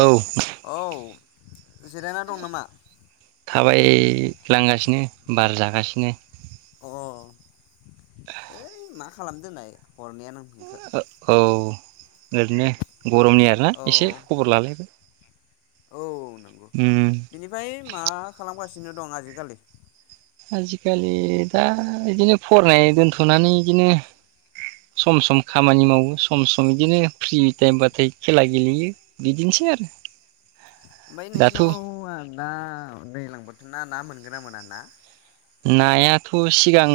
औ औ जिरायना दं नामा? थाबायलांगासिनो बार जागासिनो। अ ओइ माख‌ खालाम दोननाय हरनायानो नोंखौ औ ओरैनो गरमनि आरोना एसे औ खबर लालाय औ नंगौ बिनिफ्राय मा खालामगासि सिनो दं आजिखालि? आजिखालि दा इदिनो फरायनाय दोनथ'नानै इदिनो सम सम खामानि मावो सम सम बिदिनो फ्रि टाइमबाथाय खेला गेलेयो बिदिनोसै आरो। ओमफाय दाथ' नोंसिनाव आ दा दैज्लां बोथोरना ना मोन गोना मोना ना? नायाथ' सिगां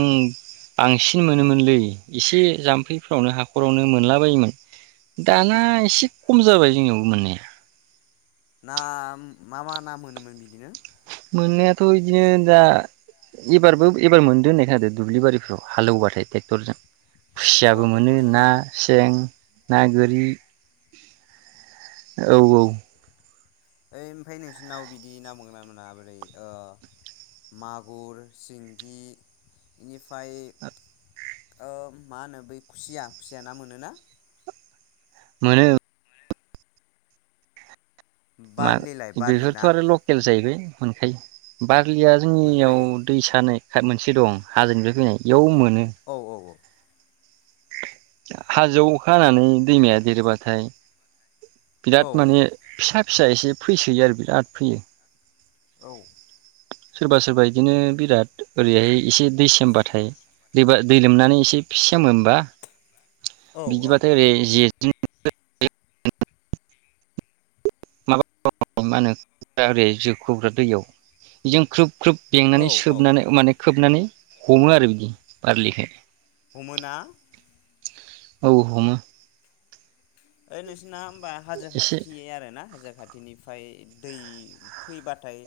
बांसिन मोनोमोनलै एसे जाम्फैफ्रावनो हाखरावनो मोनलाबायायोमोन दाना एसे खम जाबाय जोंनियावबो मोननाया। ना मा मा ना मोनोमोन बिदिनो? मोननायाथ' इदिनो दा एबारबो एबार मोनदो होननाय खानादो दुब्लि बारिफ्राव हालोवबाथाय ट्रेक्टरजों। अ खुसियाबो मोनो ट्रेक्टरजों ना सें ना गोरि औ औ। ओइ इमफाय नोंसिनाव बिदि ना मोनगोनना मोना बोदै ओ मागुर सिंगि बेनिफाय ओ मा होनो बै खुसिया खुसिया ना मोनोना? मोनो। मा बारलिलाय बारलि बेफोरथ' ना आरो लकेल जाहैबाय। मोनखायो बा रलिया जोंनियाव मोनखायो दैसा मोनसे दं हाजोनिफ्राय फैनाय इयाव मो औ औ औ। हाजोआव अखा हानानै दैमाया देरोबाथाय बिराद माने फिसाद फिसा एसे फैसोयो आरो बिराद फैयो। औ। सोरबा सोरबा इदिनो बिराद ओरैहाय एसे दै सेमबाथाय दैबा दै लोमनानै एसे फि सेमो होमबा औ बिदिबाथाय ओरै जे [unintelligible] [unintelligible] मानो एरै जिरख'ग्रा दैयाव बेजों ख्रोब ख्रुब औ बेंनानै औ सोबनानै माने खोबनानै हमो आरो बिदि बारलिखो। हमो ना? औ हमो। ओइ नोंसिना ओम बा हाजो एसे खाथि आरो ना हाजो खाथिनिफाय दै फैबाथाय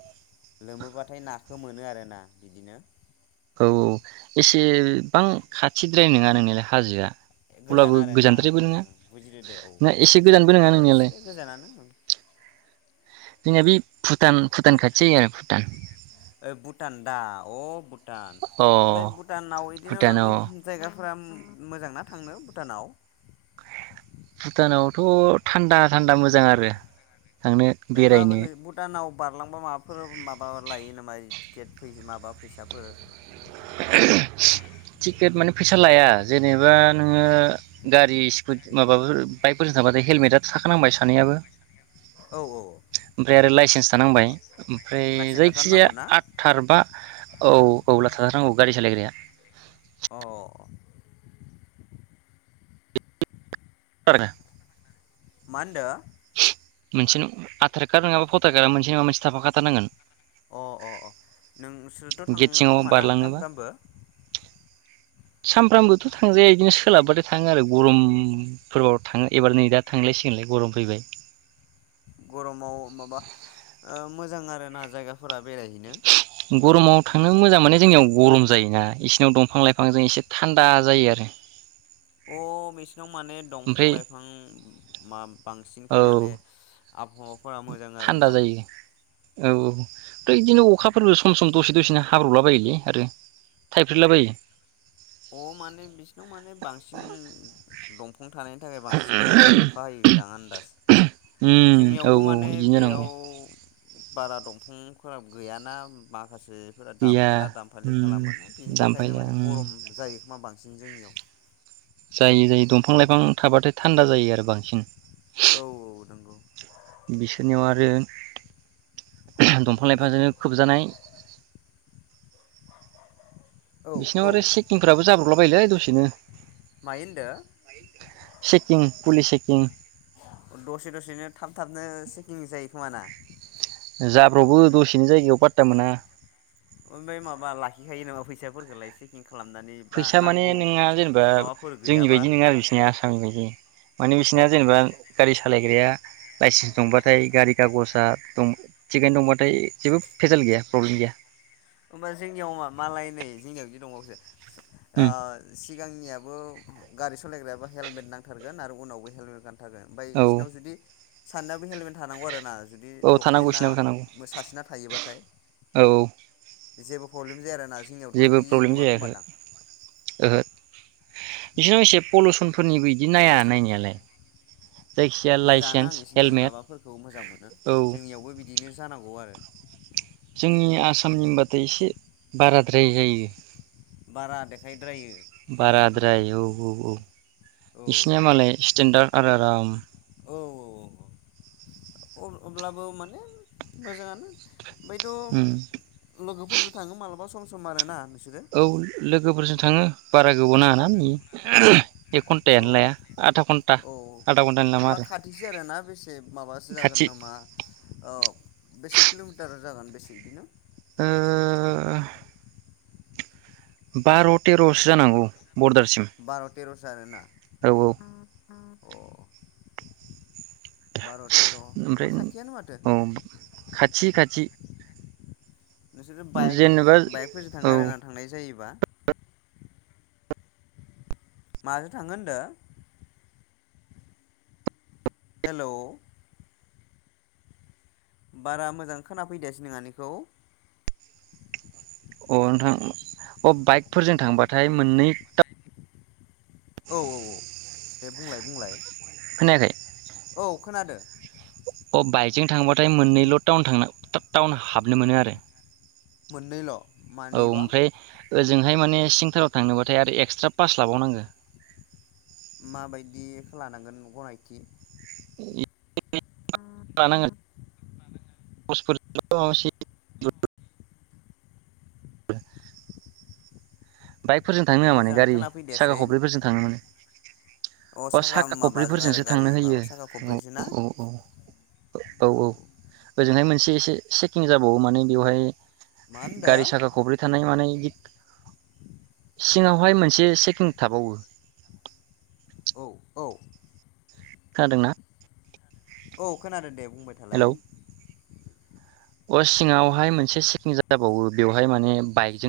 लोमोबाथाय नाखो मोनो आरोना बिदिनो औ औ एसेबां खाथिद्राय नङा नोंनायालाय हाजोआ गोजान अब्लाबो आरोना गोजानद्रायबो ओं नङा बुजिदो दे औ ना एसे गोजानबो नङा बिदिनो नोंनियालाय एसे गोजानानो ओं जोंनिया बि भुटान भुटान खाथि जायो आरो भुटान। ओइ भुटान दा अ भु टान अ ओमफाय भुटानाव इदिनो भुटानाव जायगा फुरा उम मोजांना थांनो भुटानाव? भुटानावथ' थान्दा थान्दा मोजां आरो। थांनो ओमफाय मा बेरायनो बोनो भुटानाव बारलांबा माबाफोर माबा लायो नामा इदि? केट फैयो माबा फैसाफोर टिकेट माने फैसा लाया जेनेबा नोङो गारि स्कु माबाफोर बाइकफोरजों थांबाथाय हेलमेटा थाखानांबाय सानैहाबो औ औ औ ओमफ्राय आरो लाइसेन्स थानांबाय ओमफ्राय लाइसेन्स जायखिजाया थाथारनांगौ ना आठथार बा औ औला। थाथारनांगौ गारि सालायग्राया अ। आरोना मा होनदों? मोनसे न आधार कार्ड नङाबा फटार कार्ड मोनसे नङा मोनसे थाफाखाथारनांगोन। अ अ अ नोंसोरथ' गेट थाङो सिङाव खोमा ना बारलांनोबा सानफ्रामबो? सानफ्रामबोथ' थांजाया इदिनो सोलाबबाथाय थाङो आरो गरमफोराव थाङो एबार नै दा थांलायसिगोनलाय गरम फैबाय। गरमाव माबा ओ मोजां आरो ना जायगाफोरा बेरायहैनो गरमाव थांनो मोजां माने जोंनियाव गरम जायोना इसोनियाव दंफां लाइफांजों एसे थान्दा जायो आरो अ मिस नाव माने दंफां ओमफ्राय लाइफां मा बांसिनखाय औ माने आबहावाफोरा मोजां थान्दा आरोना जायो औ औ ओमफ्राय बिदिनो अखाफोरबो सम सम दसे दसेनो हाब्रलाबायोलै आरो थाइफ्रिलाबायो अ माने बिसिनाव माने बांसिन दं फां‌ थानायनि थाखाय बांसिन थाब थाब अखा हायोदां आन्दाज उम औ जोंनियावबो माने बिदिनो जानांगौ बेयाव बारा दंफांफोरा गैयाना मा? माखासेफोरा गैया दानफायला दानफायलि उम खालामो बेनि थाखायनो दामफायला माने उम गरम मा बांसिन जोंनियाव जाय जायो दंफां लाइफां थाबाथाय थान्दा जायो आरो बांसिन औ औ नंगौ बिसोरनियाव आरो दंफां लाइफांजोंनो खोबजानाय औ बिसोरनियाव औ आरो चेकिंफोराबो जाब्र हरलाबायलै दसेनो मायो चेकिं पुलिस चेकिं होनदों सेकिं [unintelligible] दसे दसेनो थाब थाबनो सेकिं जायो खोमा ना? जाब्रब बो दसेनि जायो इयाव पातता मोना ओमफ्राय माबा लाखिखायो नामा फैसाफोरखौलाय सेकिं फैसा माने नोंहा जेनेबा माबाफोर जोंनि गैयाबा बायदि नङा आरो बिसोरनिया आसामनि बायदि माने औ बिसोरनिया जेनेबा गारि सालायग्राया लाइसेन्स दंबाथाय गारि कागज दा दं थिकेट दंबाथाय जेबो फेेजाल गैया प्रब्लेम गैया होमबा जोंनियाव मा मालाय नै जोंनियाव बिदि दंबावोसो आ सिगांनियाबो गारि सालायग्रायाबो हेलमेट नांथारगोन आरो उनावबो हेलमेट गान [unintelligible] ओमफ्राय औ इसोरनाव जुदि सानैनाबो हेल्मेट थानांगौ आरोना जुदि औ थानांगौ डकुमेन्टआ बिसिनाबो थानांगौ सासेना थायोबाथाय औ औ जेबो प्रब्ले जाया आरो ना जेबो प्रब्लेम जाया ओहो ओहो बिसोर एसे पुल'सनफोरनिबो बिदि नाया नायनायालाय जायखिजाया मोजाङानो आं लाइसेन्स बिसोरनि हेलमेट माबाफोरखौ मोजां मोनो औ जोंनियावबो बिदिनो जानांगौ आरो जोंनि आसामनिबाथाय एसे बाराद्राय जायो बारा देखायद्रायो जोंनियाव बाराद्राय औ औ औ औ बिसिनिया मालाय स्टेेनडार्ड आरो आराम औ औ औ अब्लाबो माने मोजाङानो ओमफ्रायथ' उम लोगोफोरजों थाङो मालाबा सम सम सम आरो ना औ लोगोफोरजों थाङो बाराग औ घन्टायानो लाया आधा घन्टा औ आधा घन्टानि लामा होमबा आरो खाथिसो आरोना बेसे माबासो जागोन खाथि नामा बेसे किल मिटार जागोन बेसे इदिनो? ओ बार' तेर'सो जानांहागौ। बार' तेर'सो आरोना? औ औ अ। बार' तेर' ओमबा ओमफ्राय खाथियानो माथो। औ खाथि खाथि नोंसोर बाइक जेनेबा बाइकफोरजों औ थाङो आरोना थांनाय जायोबा? माजो थाङो होनदो? हेलौ बारा मोजां खोना फैदियासै नोंङानिखौ। अ नोंथां अ बाइकफोरजों थांबाथाय मोननै था औ औ औ दे बुंलाय बुंलाय। खोनायाखै औ खोनादो। अ बाइकजों थांबाथाय मोननैल' टाउन थांना टा-टाउन हाबनो मोनो आरो। मोननैल'? औ मानिबा ओमफ्राय ओजोंहाय माने सिंथाराव थांनोबाथाय आरो एक्सट्रा पास लाबावनांगो। माबायदिखो लानांगोन ग'नायथि [unintelligible] लानांगोन [unintelligible] [unintelligible] बाइकफोरजों थांनो होया माने मोजां गारि साखा खोनाफैदियासै खब्रैफोरजों थांनो मोनो। अ साखा माबाजों आरो खब्रैफोरजोंसो गारि थांनो होयो माबा साखा औ खब्रैसो ना औ औ औ औ। ओजोंहाय मोनसे एसे चेकिं जाबावो माने बेवहाय मा होनदो गारि साखा खब्रै थानाय मानाय इक सिङावहाय मोनसे चेकिं थाबावो। औ औ खोनादों ना? औ खोनादों दे बुंबाय थालाय हेलौ अ सिङावहाय मोनसे चिकिं जाबावो बेवहा हाय माने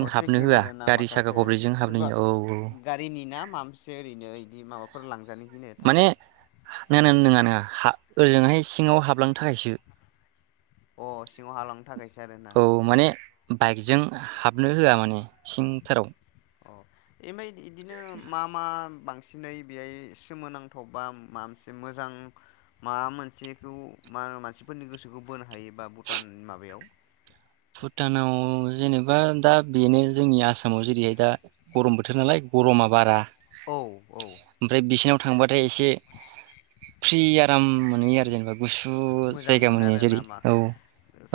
अ हाबनो चेकिं होआ आरोना गारि साखा माखासे खब्रैजों हाबनो होयो औ औ। मामसे ओरैनो इदि माबाफोर लां जानो गिनाय थाखाय नङा नङा नङा नङा हा ओरजोंहाय सिङाव हाबलांनो थाखायसो अ सिङाव हालांनो थाखायसो आरोना? औ माने बाइकजों हाबनो होया माने सिंथाराव। औ। ओमफ्राय बिदिनो मा मा बां सिनै बेहाय सोमोनांथाव बा माबा मोनसे मोजां माबा मोनसेखौ मा मानसिफोरनि गोसोखौ बोनो हायोबा भुटान माबायाव भुटानाव जेनेबा दा बेनो जोंनि आसामाव जेरैहाय दा गरम बोथोर नालाय गरमा बारा औ औ। थांबा थाय एसे फ्रि आराम मोनहैयो आरो जेनोबा गुसु मोजां जायगा मोनो आरोना जेरै मा औ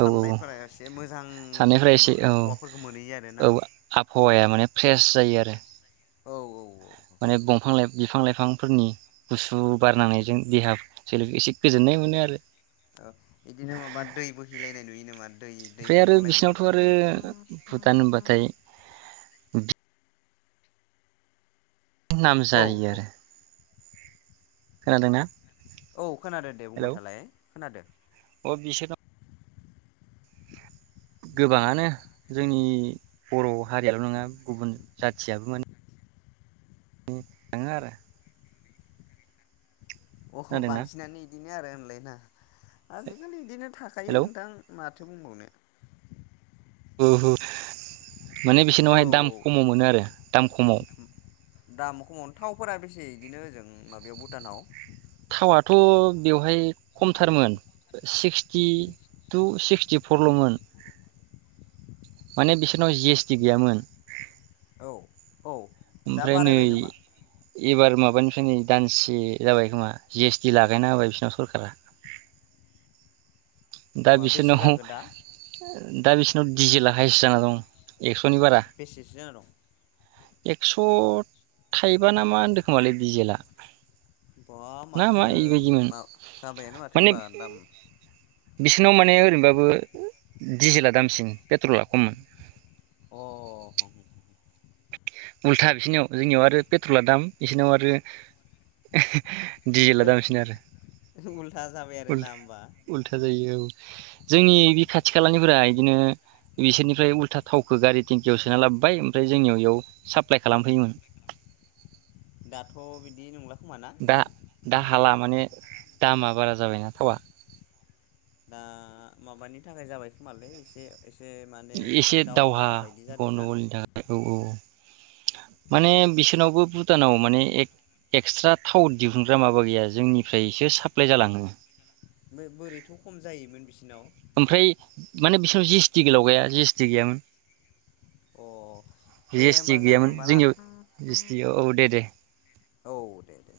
औ औ एसे मोजां सानिफ्राय एसे औ आबहावाफोरखौ मोनहैयो आरोना औ आबहावाया माने फ्रेस जायो आरो। औ औ औ। माने दंफां लाइ बिफां लाइफांफोरनि गुसु बारनांनायजों देहा सोलेर एसे गोजोननाय मोनो आरो। ओ बिदिनो माबा दै बोहैलायनाय नुयो नामा दै दै ओमफ्राय आरो गबलायनाय? बिसिनावथ' आरो भुटान होनबाथाय नाम औ जायो औ आरो। खोनादोंना? औ खोनादों दे हेलौ बुंबाय थालाय खोनादों। अ बिसोरनाव गोबाङानो जोंनि बर' हारियाल' नङा गुबुन जाथियाबो माने थाङो आरो। अह खोनादोंना बांसिनानो इदिनो बेनो आरो होनलायना? आजिखालि बिदिनो थाखायो हेलौ नोंथां मा थो बुंबावनो। ओ हो माने औ बिसोरनावहाय दाम औ खमाव मोनो आरो दाम खमाव। दाम खमावनो थावफोरा बेसे बिदिनो ओजों माबायाव भुटानाव? थावाथ' बेवहाय खमथारमोन सिक्सटि टु सिक्सटिफरलमोन माने बिसोरनाव जि एस टि गैयामोन। औ दा ओमफ्राय नै बारायबाय नामा एबार माबानिफ्राय नै दानसे जाबाय खोमा जि एस टि लागायना होबाय बिसोरनाव सरखारा। दा बा बेसे बिसोरनाव जाखो दा दा बेस नाव दिजेेला हाइस जाना दं एक्सनि बारा बेसेसो जाना दं थ थाइबा ना मा होनदों खोमालै डिजेेला बा माथो मा जाबायानो माथो माने होनबा दाम बिसोरनाव माने ओरैनोबाबो डिजेला दामसिन पेट्रला खम अ उल्था बिसोरनियाव जोंनियाव आरो पेट्रला दाम बिसोरनिाव आरो दिजेेला‌ दामसिन आरो उल्था जाबाय आरोना होमबा उल्थ-उल्था जायो औ जोंनि बे खाथि खालानिफ्राय इदिनो बिसोरनिफ्राय उल्था थावखौ गारि टेंकियाव सोना लाबोबाय ओमफ्राय जोंनियाव इयाव साप्लाइ खालामफैयोमोन। दाथ बिदि नंला खोमा ना दा दा हाला माने दामा बारा जाबायना थावा दा माबानि थाखाय जाबाय खोमालै एसे एसे माने एसे दावहा बायदि जादों ना गनदगलनि थाखाय औ औ माने बिसोरनावबो भुटानाव माने गए एक्सट्रा थाव दिहुनग्रा माबा गैया जोंनिफ्रायसो साप्लाय जालाङो ओमफ्राय बोरैथ' खम जायोमोन बिसिनाव? ओमफ्राय माने बिसोरनाव जि एस टि लावगाया जि एस टि गैयामोन अ दे जि एस होमबा टि जागोन गैयामोन होमबा ना जोंनियाव जि एस टि औ दे दे औ दे दे